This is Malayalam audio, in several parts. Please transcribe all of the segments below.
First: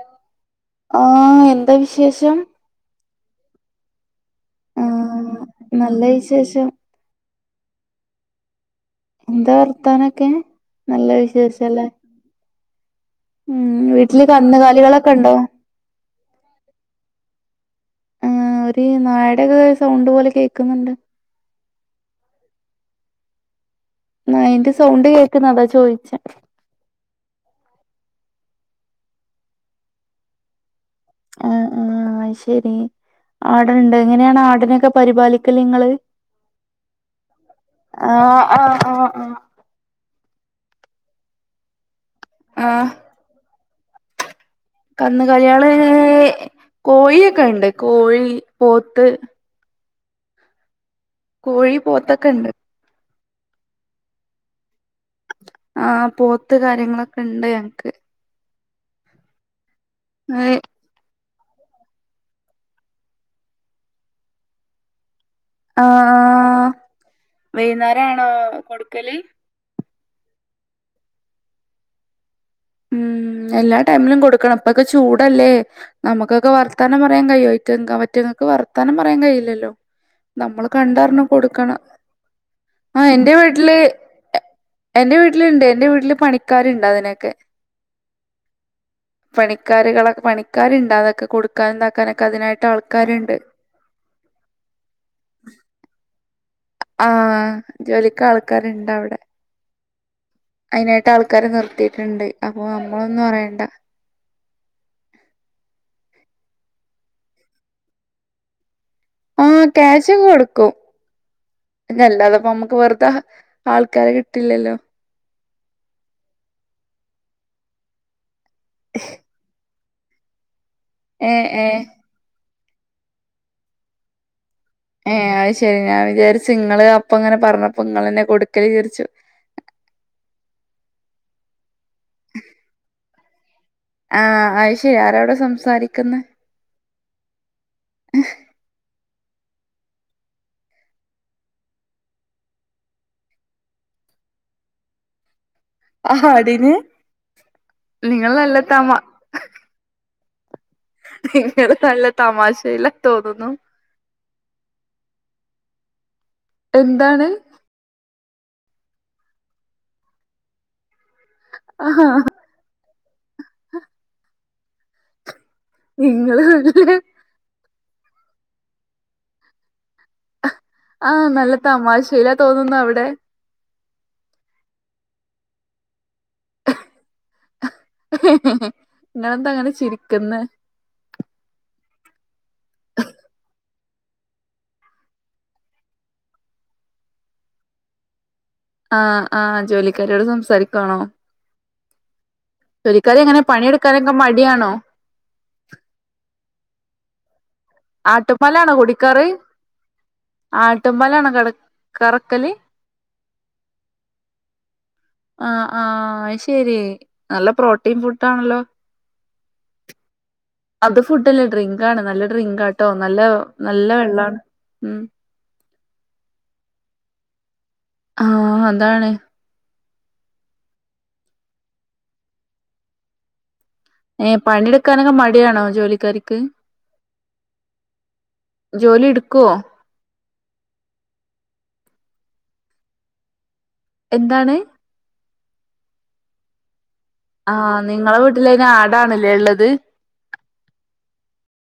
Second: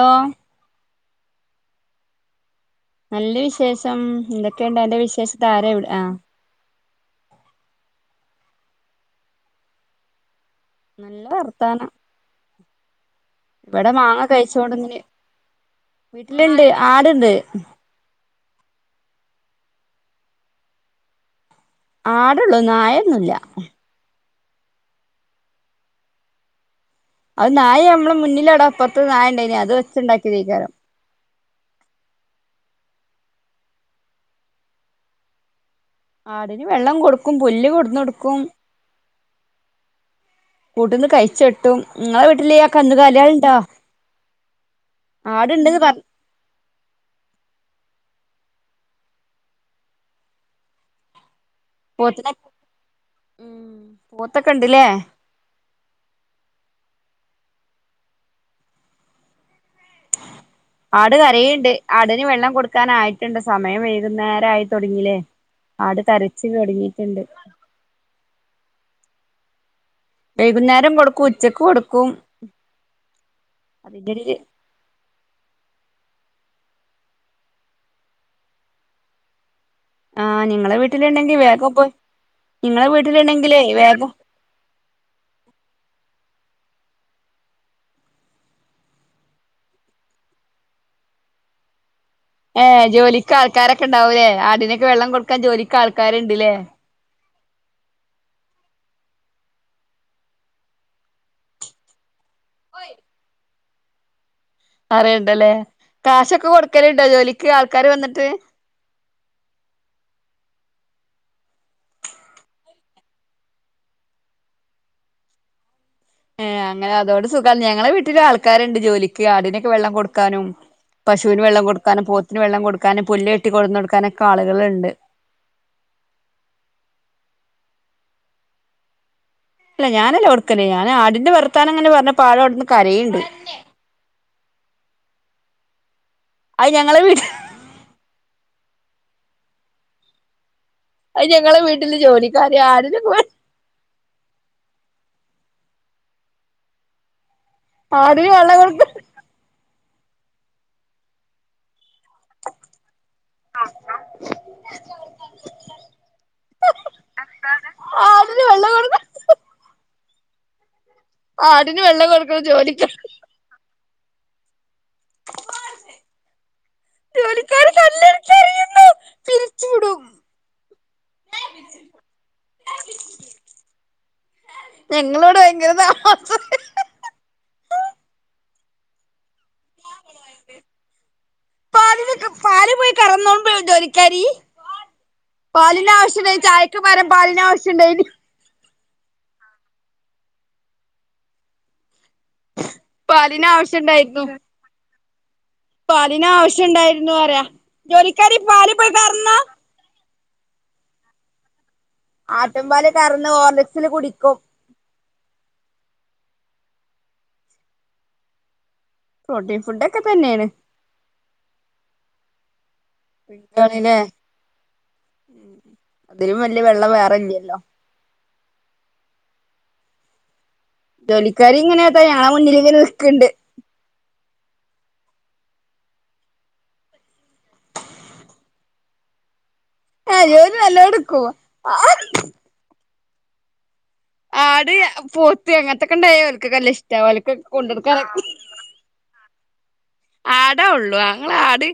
ഹലോ ആഹ് എന്താ വിശേഷം നല്ല വിശേഷം എന്തൊക്കെണ്ട് ആ അന്റെ വിശേഷം ഇതാര എവിടെ നല്ല ആ വിശേഷം എന്താ വർത്താനൊക്കെ നല്ല വിശേഷല്ലെ ഇവിടെ വീട്ടില് മാങ്ങ കഴിച്ചോണ്ട് ഇങ്ങന് കന്നുകാലികളൊക്കെ ഉണ്ടോ വീട്ടില്ണ്ട് ഇണ്ട് ആട്ണ്ട് ആ ഒരു നായെടെക്കേ സൗണ്ട് പോലെ കേൾക്കുന്നുണ്ട് ആട്ള്ളു നായൊന്നുല്ല നായിന്റെ സൗണ്ട് കേൾക്കുന്ന അതാ ചോയിച്ചേ അത് നായ ഞമ്മളി മുന്നിൽ ആടെ അപ്പുറത്ത് നായ ഇണ്ടേനി അത് ഒച്ചണ്ടാക്കിയിതേക്കാരം ആഹ് ആഹ് അത്‌ ശെരി ആട്ണ്ട് എങ്ങനെയാണ് ആടിനൊക്കെ പരിപാലിക്കല് ഇങ്ങള് ആടിന് വെള്ളം കൊടുക്കും പുല്ല് കൊടുന്നൊടുക്കും ആ ആ ആ കൂട്ടന്ന് കഴിച്ച് കെട്ടും നിങ്ങള് വീട്ടിൽ ആ കന്നുകാലികളുണ്ടോ കന്നുകാല്യാൾ ആടുണ്ടെന്ന് പറ കോഴിയൊക്കെ ഉണ്ട് കോഴി പോത്ത് കോഴി പോത്തൊക്കെ പോത്തിനെ ഉണ്ട് ഉം പോത്തൊക്കെ ഇണ്ട്ലെ ആ പോത്ത് കാര്യങ്ങളൊക്കെ ഇണ്ട് ഞങ്ങക്ക് അയി ആട് കരയ്ണ്ട് ആടിന് വെള്ളം കൊടുക്കാൻ ആയിട്ടുണ്ട് സമയം വൈകുന്നേരായി തോടങ്ങില്ലേ ആട് തരിച്ച് തൊടങ്ങിയിട്ടുണ്ട് വൈന്നാരം ആണോ കൊടുക്കല് വൈകുന്നേരം കൊടുക്കും ഉച്ചക്ക് കൊടുക്കും ഉം എല്ലാ ടൈമിലും അതിന്റെടേല് കൊടുക്കണം ഇപ്പൊക്കെ ചൂടല്ലേ നമുക്കൊക്കെ വർത്താനം പറയാൻ കഴിയോ ഏറ്റ അവറ്റങ്ങക്ക് വർത്താനം പറയാൻ കഴയില്ലല്ലോ ആഹ് നമ്മൾ നിങ്ങളെ കണ്ടറിഞ്ഞ് വീട്ടിലുണ്ടെങ്കി വേഗം കൊടുക്കണം പോയി നിങ്ങളെ ആഹ എന്റെ വീട്ടിലുണ്ടെങ്കിലേ വീട്ടില് വേഗം എന്റെ വീട്ടിലുണ്ട് എന്റെ വീട്ടില് പണിക്കാരുണ്ട് അതിനൊക്കെ പണിക്കാരുകളൊക്കെ പണിക്കാരുണ്ട് അതൊക്കെ കൊടുക്കാനും ഇതാക്കാനൊക്കെ അതിനായിട്ട് ഏഹ് ജോലിക്ക് ആൾക്കാരുണ്ട് ആൾക്കാരൊക്കെ ഇണ്ടാവുല്ലേ ആടിനൊക്കെ വെള്ളം കൊട്ക്കാൻ ജോലിക്ക് ആൾക്കാര്ണ്ടല്ലേ ആഹ ജോലിക്ക് ആൾക്കാരുണ്ട് അവിടെ അയിനായിട്ട് ആൾക്കാരെ നിർത്തിയിട്ട്ണ്ട് അപ്പൊ നമ്മളൊന്നും അറിയണ്ട അറിയണ്ടല്ലേ കാശൊക്കെ കൊടുക്കല് ഇണ്ടോ ജോലിക്ക് ആൾക്കാര് വന്നിട്ട് ആഹ് ക്യാഷ് ഒക്കെ കൊടുക്കും അല്ലാതപ്പ നമ്മുക്ക് വെറുതെ ആൾക്കാരെ കിട്ടില്ലല്ലോ ഏഹ് അങ്ങനെ അതോണ്ട് സുഖം ഞങ്ങളെ വീട്ടില് ആൾക്കാരുണ്ട് ജോലിക്ക് ആടിനൊക്കെ വെള്ളം കൊടുക്കാനും ഏ പശുവിന് വെള്ളം ഏ കൊടുക്കാനും പോത്തിന് വെള്ളം കൊടുക്കാനും പുല്ല് വെട്ടി കൊടുന്ന്ടുക്കാനൊക്കെ ആള്കള്ണ്ട് ഏഹ അത് ശരി ഞാൻ വിചാരിച്ചു ഇങ്ങള് അപ്പ ഇങ്ങനെ പറഞ്ഞപ്പോ ഇങ്ങളെന്നെ കൊടുക്കല് വിചാരിച്ചു അല്ല ഞാനല്ല കൊടുക്കൽ ഞാന് ആടിന്റെ വർത്താനം ഇങ്ങനെ പറഞ്ഞപ്പോ ആടവിടുന്ന് കരയ്ണ്ട് ആഹ അയ്ശെരി ആരവിടെ സംസാരിക്കുന്നേ അത് ഞങ്ങളെ വീട് അത് ഞങ്ങളെ വീട്ടില് ജോലിക്കാര് ആടിനെ ആടിന് നിങ്ങൾ ആടിന് വെള്ളം നല്ല കൊടുക്ക തമാ നിങ്ങള് നല്ല തമാശയിലാ തോന്നുന്നു [inaudible] എന്താണ്? [unintelligible] ആടിന് ആഹാ വെള്ളം കൊടുക്ക്ണ ജോലിക്ക് നിങ്ങള് വരല്ലെ ജോലിക്കാര് കല്ലെടുത്തറിയുന്നു പിരിച്ചു വിടും ആഹ് നല്ല തമാശേലെ തോന്നുന്നു അവിടെ? ഞങ്ങളവ്ടെ ഭയങ്കര തമാശറിയാ ഇങ്ങളെന്താ ഇങ്ങനെ ചിരിക്ക്ന്നെ? പാല് ലൊക്കെ പാല് പോയി കറന്നോടീ ജോലിക്കാരി. പാലിന് ആവശ്യണ്ടായിനി ചായക്ക് പരാൻ പാലിന് ആവശ്യണ്ടായീനി ആഹ് ആഹ് ജോലിക്കാരിയോട് സംസാരിക്കുവാണോ? ജോലിക്കരി എങ്ങനെ പാലിന് പണിയെടുക്കാനൊക്കെ ആവശ്യണ്ടായിരുന്നു മടിയാണോ? പാലിന് ആവിശ്യം ഇണ്ടായിരുന്നു പറയാ ജോലിക്കാരി ആട്ടുംപാലാണോ പാല് പോയി കറന്നോ ആട്ടും പാലാണോ കറ ആട്ടും പാല് കറന്ന് ഓർലിക്സില് കുടിക്കും. ആഹ് ആഹ് അഹ് ശരി നല്ല പ്രോട്ടീൻ ഫുഡാണല്ലോ? പ്രോട്ടീൻ ഫുഡൊക്കെ തന്നെയാണ് അത് ഫുഡല്ല ഡ്രിങ്ക് ആണ് നല്ല ഡ്രിങ്കാട്ടോ നല്ല നല്ല ണല്ലേ വെള്ളാണ്. ഉം അതിലും വല്ല്യ വെള്ളം വേറെല്ല്യല്ലോ ആഹ് അതാണ്. ജോലിക്കാരി ഇങ്ങനെ ദേ ഞങ്ങളെ മുന്നിലിങ്ങനെ നിക്ക്ണ്ട്. ഏഹേ പണിയെടുക്കാനൊക്കെ മടിയണോ ജോലിക്കാരിക്ക്? ജോലി ഇടുക്കോ? ഏഹ് ജോലി നല്ലോ ഇടുക്കും. എന്താണ് ആട്, പോത്ത്, അങ്ങനത്തൊക്കെ ഇണ്ടായ ഓൽക്കക്കെ നല്ല ഇഷ്ട്ട ആഹ് നിങ്ങളെ വീട്ടിലയ്ന് ആടാണ്ല്ലേ ഇള്ളത്? ആടാ ഒള്ളൂ അങ്ങള് ആട്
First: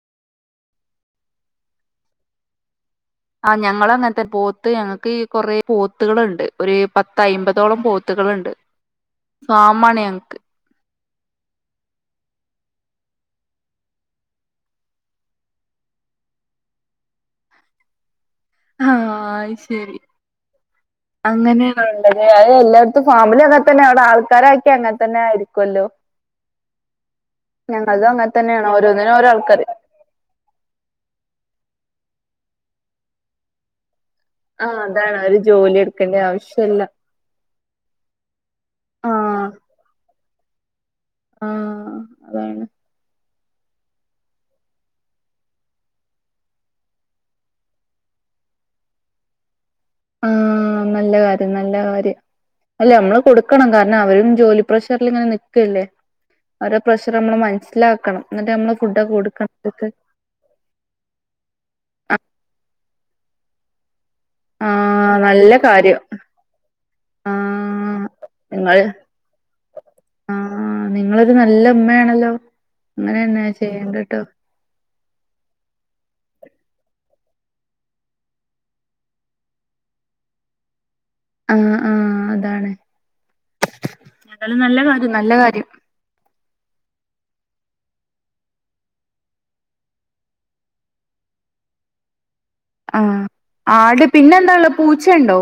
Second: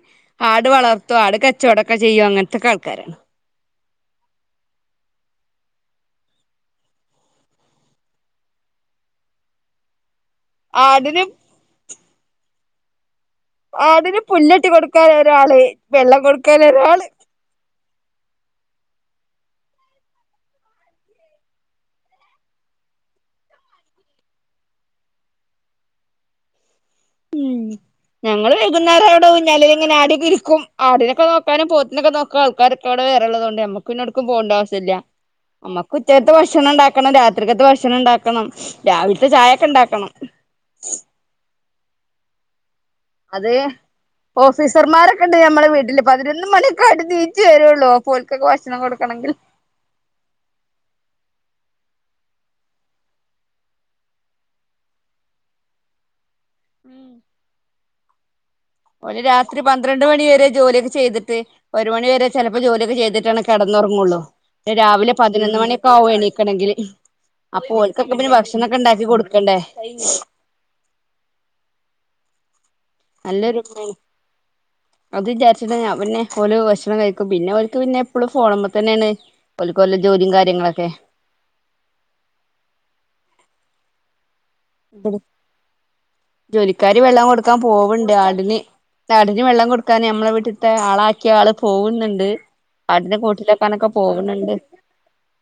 ആട് വളർത്തും ആട് കച്ചവടൊക്കെ ചെയ്യും അങ്ങനത്തൊക്കെ ആൾക്കാര ആഹ് ഞങ്ങളങ്ങനത്തെ പോത്ത് ഞങ്ങക്ക് കൊറേ പോത്തുകളുണ്ട് ഒരു പത്തയ്മ്പതോളം പോത്ത് കള്ണ്ട് ഫാമാണ് ഞങ്ങക്ക് ആടിന് ആടിന് പുല്ല് വെട്ടി കൊടുക്കാന് ഒരാള് വെള്ളം കൊടുക്കാന് ഒരാള് ആഹ് ഐ ശരി അങ്ങനേണോ ഇള്ളത് അത് എല്ലായിടത്തും ഫാമിലി അങ്ങെനെത്തന്നെ അവിടെ ആൾക്കാരാക്കി അങ്ങെനെത്തന്നെയായിരിക്കുമല്ലോ ഉം അങ്ങനെ ഞങ്ങള് തന്നെയാണ് വൈകുന്നേരം ഓരോന്നിനും ഓരോ അവിടെ ആൾക്കാര് ഊഞ്ഞാലേലിങ്ങനെ ആടിയൊക്കെയിരിക്കും ആടിനൊക്കെ നോക്കാനും പോത്തിനൊക്കെ നോക്കാനും ആൾക്കാരൊക്കെ അവിടെ വേറെള്ളത് കൊണ്ട് നമ്മക്ക് പിന്നെ ഒടുക്കും പോണ്ട ആ ആവിശ്യല്ല അതാണ് ഒരു ജോലി നമ്മക്ക് എടുക്കേണ്ട ഉച്ചത്തെ ഭക്ഷണം ആവശ്യമില്ല ഇണ്ടാക്കണം രാത് ത്രികത്തെ ഭക്ഷണം ഇണ്ടാക്കണം ആ രാവിലത്തെ ചായക്കെ ഇണ്ടാക്കണം ആഹ് അതാണ് അതെ ഓഫീസർമാരൊക്കെ ഇണ്ട് ഞമ്മളെ വീട്ടില് പതിനൊന്ന് മണിയൊക്കെ ആയിട്ട് നീച്ച് വെരൊള്ളൂ അപ്പൊ ഓല്ക്കൊക്കെ ഭക്ഷണം കൊടുക്കണെങ്കിൽ ആഹ് നല്ല കാര്യം നല്ല കാര്യം അല്ല നമ്മള് കൊടുക്കണം കാരണം അവരും ജോലി പ്രഷറിലിങ്ങനെ നിക്കല്ലേ? അവരെ പ്രഷറ് നമ്മള് മനസ്സിലാക്കണം എന്നിട്ട് നമ്മള് ഫുഡൊക്കെ ഓല് കൊടുക്കണം രാത്രി അവർക്ക് പന്ത്രണ്ട് മണിവരെ ജോലിയൊക്കെ ചെയ്തി ഒരു മണി വരെ ചെലപ്പോ ജോലിയൊക്ക ചെയ്തിട്ടാണ് കെടന്നൊറങ്ങോള്ളൂ ആ രാവിലെ നല്ല പതിനൊന്ന് മണിയൊക്ക കാര്യം ആവും എണീക്കണെങ്കില് ആ അപ്പോ ഓൽക്കൊക്ക പിന്നെ ഭക്ഷണക്കെ നിങ്ങൾ ഇണ്ടാക്കി കൊടുക്കണ്ടേ ആ നിങ്ങളൊരു നല്ല ഇമ്മെണല്ലോ നല്ലൊരുമ്മെണ് അത് വിചാരിച്ചിട്ട ഞാൻ പിന്നെ ഓല് ഭക്ഷണം കഴിക്കും പിന്നെ ഓൽക്ക് പിന്നെ എപ്പളും ഫോണ് മ്മ തന്നെണ് ഓൽക്ക് ഓലെ ജോലിം കാര്യങ്ങളൊക്കെ ആ ആ അതാണ് ഏതാലും നല്ല കാര്യം നല്ല കാര്യം ജോലിക്കാരി വെള്ളം കൊടുക്കാം പോവ്ണ്ട് ആടിന് ആട്ന് വെള്ളം കൊടുക്കാന് നമ്മളെ വീട്ടിത്തെ ആളാക്കിയ ആള് പോവ്ന്ന്ണ്ട് ആട്നെ ആഹ് കൂട്ട്ലാക്കാനൊക്ക ആട് പോവ്ണ് പിന്നെ എന്താ ണ്ട് ഉള്ളെ പൂച്ചയുണ്ടോ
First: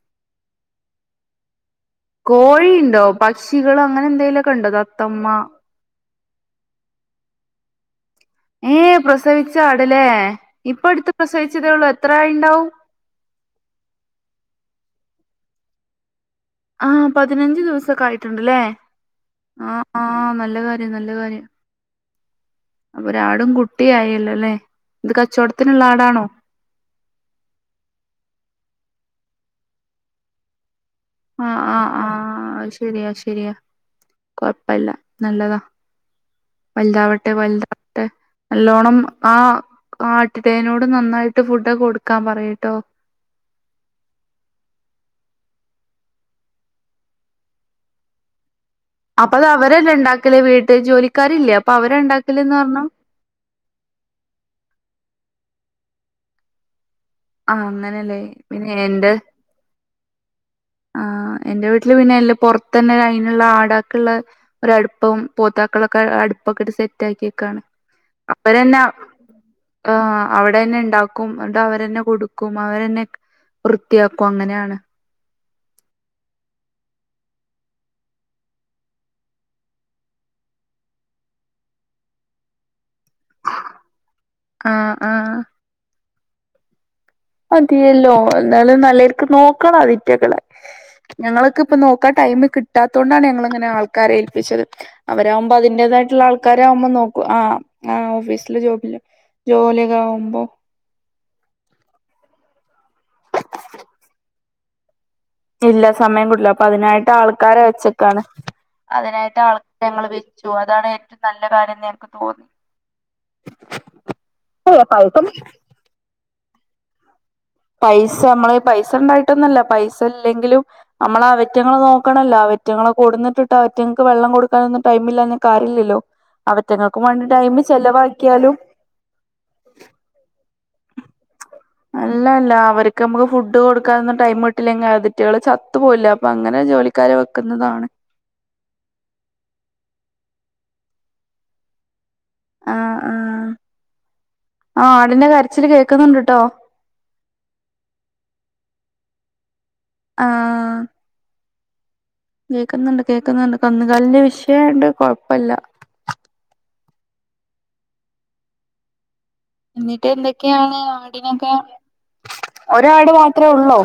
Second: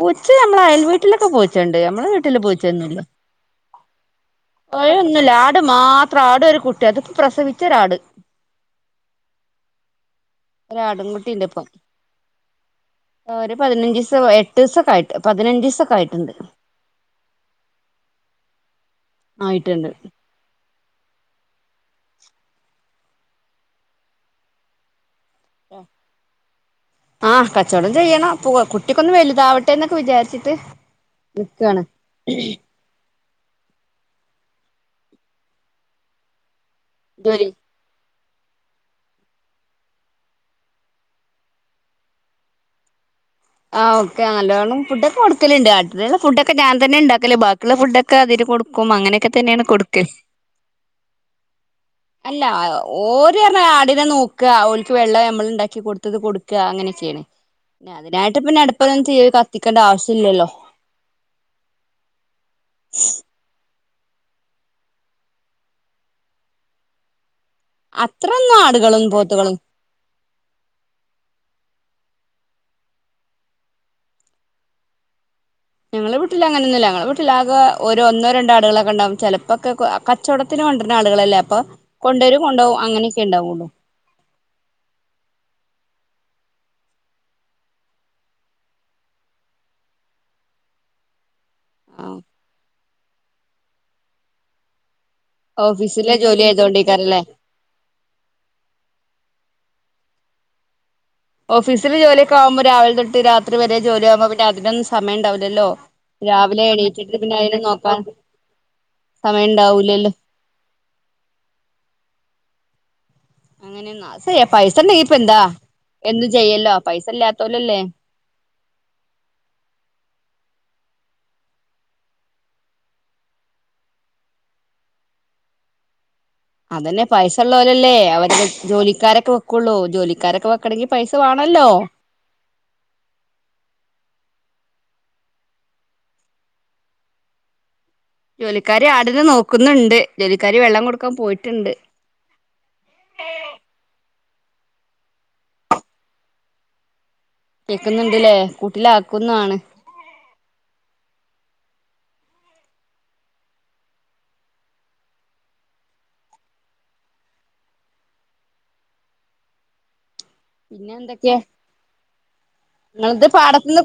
പൂച്ച നമ്മള അയൽ വീട്ടിലൊക്ക പൂച്ചണ്ട് ഞമ്മളെ വീട്ടില് പൂച്ചയൊന്നുല്ല പക്ഷികള് അങ്ങനെ എന്തേലോക്ക ഇണ്ടോ തത്തമ്മ കോഴൊന്നുല്ല ആട് മാത്രം ആട് ഒരു കുട്ടി അതിപ്പോ പ്രസവിച്ച ഒരാട് ഏ പ്രസവിച്ച ആട് ലെ ഇപ്പ ഒരാടും അട്ത്ത് കുട്ടിണ്ട് ഇപ്പം പ്രസവിച്ചതേ ഒള്ളൂ എത്ര ആയിണ്ടാവും ഒരു പതിനഞ്ചിസം എട്ട്സൊക്ക ആയിട്ട് പതിനഞ്ചിസൊക്ക ആയിട്ടുണ്ട് ആ പതിനഞ്ച് ദിവസക്ക ആയിട്ടുണ്ട് ലെ ആ ആയിട്ടുണ്ട് ആ നല്ല കാര്യം നല്ല കാര്യം അപ്പൊ ഒരാടും കുട്ടി ആയല്ലോ ലെ ഇത് കച്ചോട്ത്തിന്ള്ള ആടാണോ ആ കച്ചോടം ചെയ്യണം കു കുട്ടിക്കൊന്ന് വൽതാവട്ടെ ന്നൊക്കെ വിചാരിച്ചിട്ട് ആ ആ നിക്കാണ് ആ അത് ശരിയാ അത് ശരിയാ കൊഴപ്പല്ല നല്ലതാ വൽതാവട്ടെ ജോലി വൽതാവട്ടെ നല്ലോണം ആ ആട്ടിടയനോട് നന്നായിട്ട് ഫുഡൊക്കെ കൊടുക്കാം പറയ്‌ട്ടോ ആ ഒക്കെ നല്ലോണം ഫുഡൊക്കെ കൊട്ക്കല്ണ്ട് ആടിന്ള്ള ഫുഡക്കെ ഞാൻ തന്നെ ഇണ്ടാക്കല് ബാക്കിള്ള ഫുഡക്കെ അതിന് കൊടു ക്കും അങ്ങനെക്കെ അപ്പൊ അത് തന്നെണ് അവരല്ലേ കൊടുക്കല് ഉണ്ടാക്കല് വീട്ട് ജോലിക്കാരില്ലേ അപ്പൊ അവര അല്ല ഉണ്ടാക്കല്ന്ന് പറഞ്ഞു ഓ ല് പർഞ്ഞ ആടിനെ നോക്ക ഓൽക്ക് വെള്ളം നമ്മള് ഇണ്ടാക്കി കൊട്ത്തത് കൊട്ക്ക അങ്ങനെ ചെയ്യ്ണെ ആ അങ്ങ അതിനായിട്ട് പിന്നെ അട്പ്പിലൊന്നും തീയ്‌ കത്തിക്കണ്ട ആവശ്യല്ലല്ലോ ആ എന്റെ വീട്ടില് പിന്നെ എല്ലും പൊർത്തന്നെ അയിന്ള്ള ആടെക്ക്ള്ള ഒര അട്പ്പും പോത്തെക്ക്ള്ളക്ക അട്പ്പൊക്കെ ഇട്ട് സെറ്റ ആക്കിക്കാണ് അത്രൊന്നും അപ്പരന്ന ആടുകളും പോത്തുകളും ആ അവടന്നെ ഇണ്ടാക്കും ന്നട്ട് അവരന്നെ കൊട്ക്കും അവരെന്നെ വൃത്തിയാക്കും അങ്ങനാണ് ഞങ്ങളെ വീട്ടില് അങ്ങനൊന്നുല്ല ഞങ്ങള വീട്ട്ല് ആകോ ഒരു ഒന്നോ രണ്ടോ ആട്കളൊക്കെ ഇണ്ടാവും ചെലപ്പൊക്കെ കച്ചോടത്തിന് കൊണ്ടര്ണ ആട്കളല്ലെ അപ്പോ കൊണ്ടരും കൊണ്ടോവും അങ്ങനെക്കെ ഇണ്ടാവോള്ളൂ ആ ആ മതിയല്ലോ എന്നാലും നല്ലെൽക്ക് നോക്കണം അതിറ്റകളെ ഞങ്ങള് ക്ക് ഇപ്പ നോക്കാൻ ആ ടൈമ് കിട്ടാത്തോണ്ടാണ് ഞങ്ങള് ഇങ്ങനെ ആൾക്കാരെ ഏൽപ്പിച്ചത് അവരവുമ്പ ഓഫീസിലെ അതിന്റേതായിട്ടുള്ള ജോലി ആൾക്കാരാവുമ്പ ആയതുകൊണ്ടേക്കാരല്ലേ നോക്കും ആ ആ ഓഫീസില് ജോബില് ജോലിയൊക്ക ആവുമ്പോ ഓഫീസില് ജോലി ഒക്ക ആവുമ്പ രാവിലെ തൊട്ട് രാത്രി വരെ ജോലി ആവുമ്പം പിന്നെ അതിനൊന്നും സമയം ഇണ്ടാ ഇല്ല സമയം കിട്ടൂല അപ്പോ അതിനായിട്ട് അതിനെ ആൾക്കാരെ നോക്കാൻ വെച്ചക്കാണ് അതിനായിട്ട് സമയം ആൾക്കാരെ ഞങ്ങള് ഉണ്ടാവൂലല്ലോ വെ ച്ചു അതാണ് ഏറ്റവും നല്ല കാര്യംന്ന് ഞങ്ങക്ക് തോന്നി അങ്ങനെന്നൊ അത് സെ അല്ല പൈസണ്ടങ്കി ഇപ്പ പൈസ എന്താ എന്തും ചെയ്യല്ലോ പൈസ ഇല്ലാ പൈസ നമ്മള് പൈസ ഇണ്ടായിട്ടൊന്നല്ല പൈസ ഇല്ലെങ്കിലും നമ്മള് അവറ്റങ്ങളെ നോക്കണല്ലോ അവറ്റങ്ങളെ കൊടുന്നിട്ടിട്ട് അവറ്റങ്ങൾക്ക് വെള്ളം കൊടുക്കാനും ഒന്നും. ടൈമില്ലാഞ് കാര്യല്ലല്ലോ അവറ്റങ്ങൾക്കും അതന്നെ വേണ്ടി പൈസ ടൈം ഇള്ളോലല്ലെ അവര് ചെലവാക്കിയാലും ജോലിക്കാരൊക്ക വെ ക്കൊള്ളൂ ജോലിക്കാരൊക്കെ വെക്കണങ്കിൽ പൈസ വേണല്ലോ അല്ലല്ല അവർക്ക് നമുക്ക് ഫുഡ് കൊടുക്കാനൊന്നും ടൈമ് കിട്ടിയില്ലെങ്കിൽ അതിറ്റള് ചത്തു പോവില്ലെ അപ്പോ അങ്ങനെ ജോലി ക്കാരെ വെക്കുന്നതാണ് ജോലിക്കാർ ആട്നെ നോക്കുന്നുണ്ട് ജോലിക്കാർ വെള്ളം കൊടുക്കാൻ പോയിട്ടുണ്ട് ആഹ് ആഹ് ആ ആടിന്റെ കരച്ചില് കേക്കുന്നുണ്ട് ട്ടോ കേൾക്കുന്നുണ്ടില്ലെ കൂട്ടിലാക്കുന്നാണ് ആഹ് കേൾക്കുന്നുണ്ട് കേൾക്കുന്നുണ്ട് കന്ന് കാലിന്റെ വിഷയായോണ്ട് കുഴപ്പല്ല എന്നിട്ട് എന്തൊക്കെയാണ് പിന്നെ എന്തൊക്കെയാ ആടിനൊക്കെ ഒരാട് നിങ്ങളത് മാത്രേ ഉള്ളോ പാടത്തുന്ന്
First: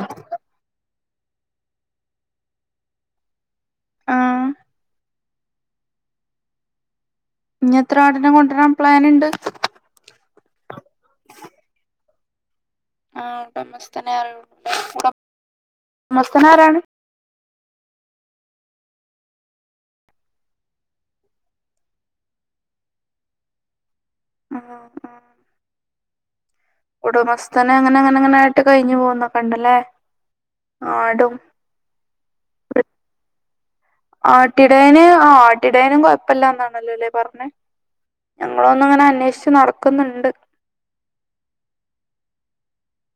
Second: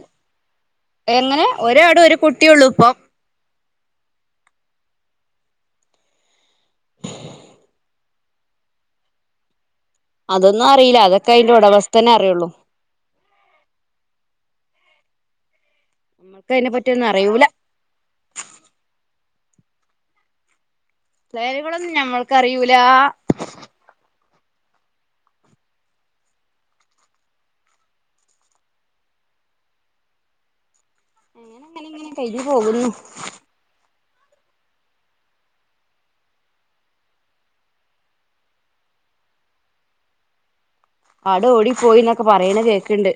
എങ്ങനെ ഒരാട് ഒരു കുട്ടിയുള്ളൂ ഇപ്പോ ആഹ് ഇനി എത്ര ആടിനെ കൊണ്ടുവരാൻ പ്ലാൻ ഇണ്ട് അതൊന്നും അറിയില്ല അതൊക്കെ അയിന്റെ ഉടമസ്ഥനെ അറിയുള്ളൂ ആഹ് ഉടമസ്ഥനെ അറിയുള്ളൂ ഇക്ക് അയിനെ പറ്റിയൊന്നും അറിയൂല വേലുകളൊന്നും ഞമ്മൾക്ക് അറിയൂല ആഹ് ഉടമസ്ഥനെ അങ്ങനെ അങ്ങനെങ്ങനെ ആയിട്ട് കഴിഞ്ഞു പോവുന്നൊക്കെ ഉണ്ടല്ലെ ആടും [unintelligible] കഴിഞ്ഞ് പോകുന്നു ആട്ടിടയന് ആ ആട്ടിടേയനും കൊഴപ്പില്ലന്നാണല്ലല്ലെ പറഞ്ഞെ ഞങ്ങളൊന്ന് അങ്ങനെ അന്വേഷിച്ച് നടക്കുന്നുണ്ട് ആട് ഓടിപ്പോയിന്നൊക്കെ പറയണ് കേക്ക്ണ്ട്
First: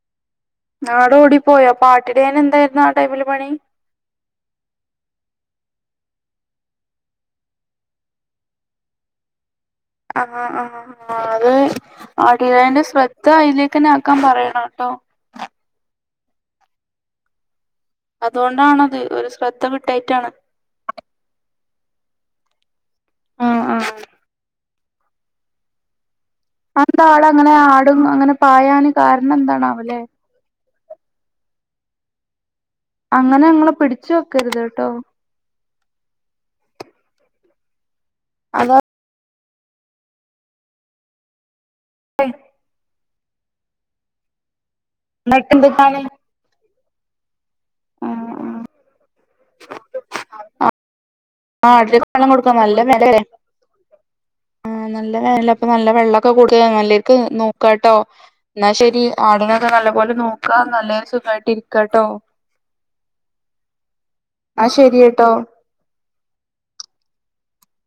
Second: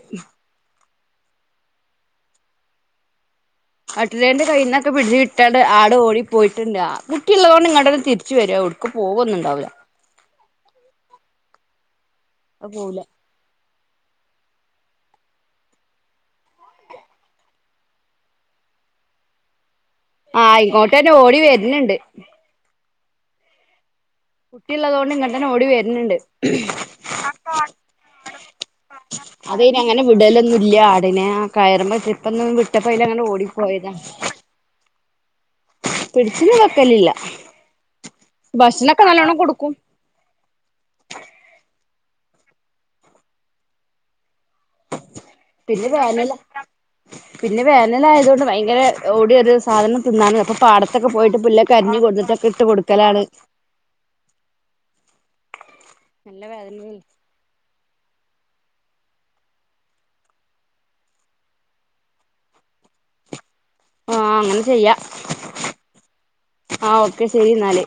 ആട് ഓടി പോയോ അപ്പോ ആട്ടിടയന് എന്തായിരുന്നു ആ ടൈമില് പണി ആട്ടിടയന്റെ കയ്യിൽന്നൊക്കെ പിടിച്ച് കിട്ടാണ്ട് ആട് ഓടി പോയിട്ടില്ല കുട്ടിയുള്ളത് കൊണ്ട് ഇങ്ങ്ട്ടന്നെ തിരിച്ച് വരാന്ന് തോന്നുന്നു ക്കും പോവുന്നൊണ്ടാവില്ല ആഹ് ആഹ് ആഹ് അത് അത് ആടിടയന്റെ പോവൂല ശ്രദ്ധ ദ്ധ അയ്ലേക്കന്നെ ആക്കാൻ പറയണം ട്ടോ അതുകൊണ്ടാണത് ഒരു ശ്രദ്ധ കിട്ടായ്നിട്ടാണ് ആഹ് ഇങ്ങോട്ട് തന്നെ ഓടി വര്ന്ന്ണ്ട് ആഹ് ആഹ് കുട്ടി ഇള്ളത് കൊണ്ട് ഇങ്ങോട്ടന്നെ ഓടി വരുന്നുണ്ട് അതെന്താവടെ ആടും അങ്ങനെ അങ്ങനെ പായാന് കാരണം എന്താണാവോ അല്ലെ ഇടലൊന്നും ഇല്ല ആടിനെ ആ കയറുമ്പോ ഇന്ന്‌ വിട്ടപ്പോ അയ്ലെ അങ്ങനെ ഓടിപ്പോയതാ ക്കരുത്ട്ടോ പിടിച്ച് ഒന്നും വെക്കലില്ല ആഹ് ഭക്ഷണൊക്കെ നല്ലോണം കൊടുക്കും അയ് പിന്നെ [inaudible] വേനലാ പിന്നെ വേനലായത് കൊണ്ട് ഭയങ്കര ഓടിയൊ ഒരു സാധനം തിന്നാണ് അപ്പൊ പാടത്തൊക്കെ പോയിട്ട് പുല്ലൊ ആട്ടിനെക്ക വെള്ളം കൊടുക്കണം നല്ല വെയിലല്ലേ ആ നല്ല വേനല്ല അപ്പൊ നല്ല വെള്ളൊക്കെ നല്ല കൊടുക്ക വേദനയല്ലേ നല്ലർക്ക് നോക്കാട്ടോ എന്നാ ശരി ആടിനൊക്കെ നല്ല പോലെ നോക്കാ നല്ല സുഖായിട്ട് ഇരിക്കിട്ടോ ആഹ് അങ്ങനെ എന്നാ ചെയ്യാ ശരിട്ടോ ആഹ് ഓക്കെ ശരി എന്നാല്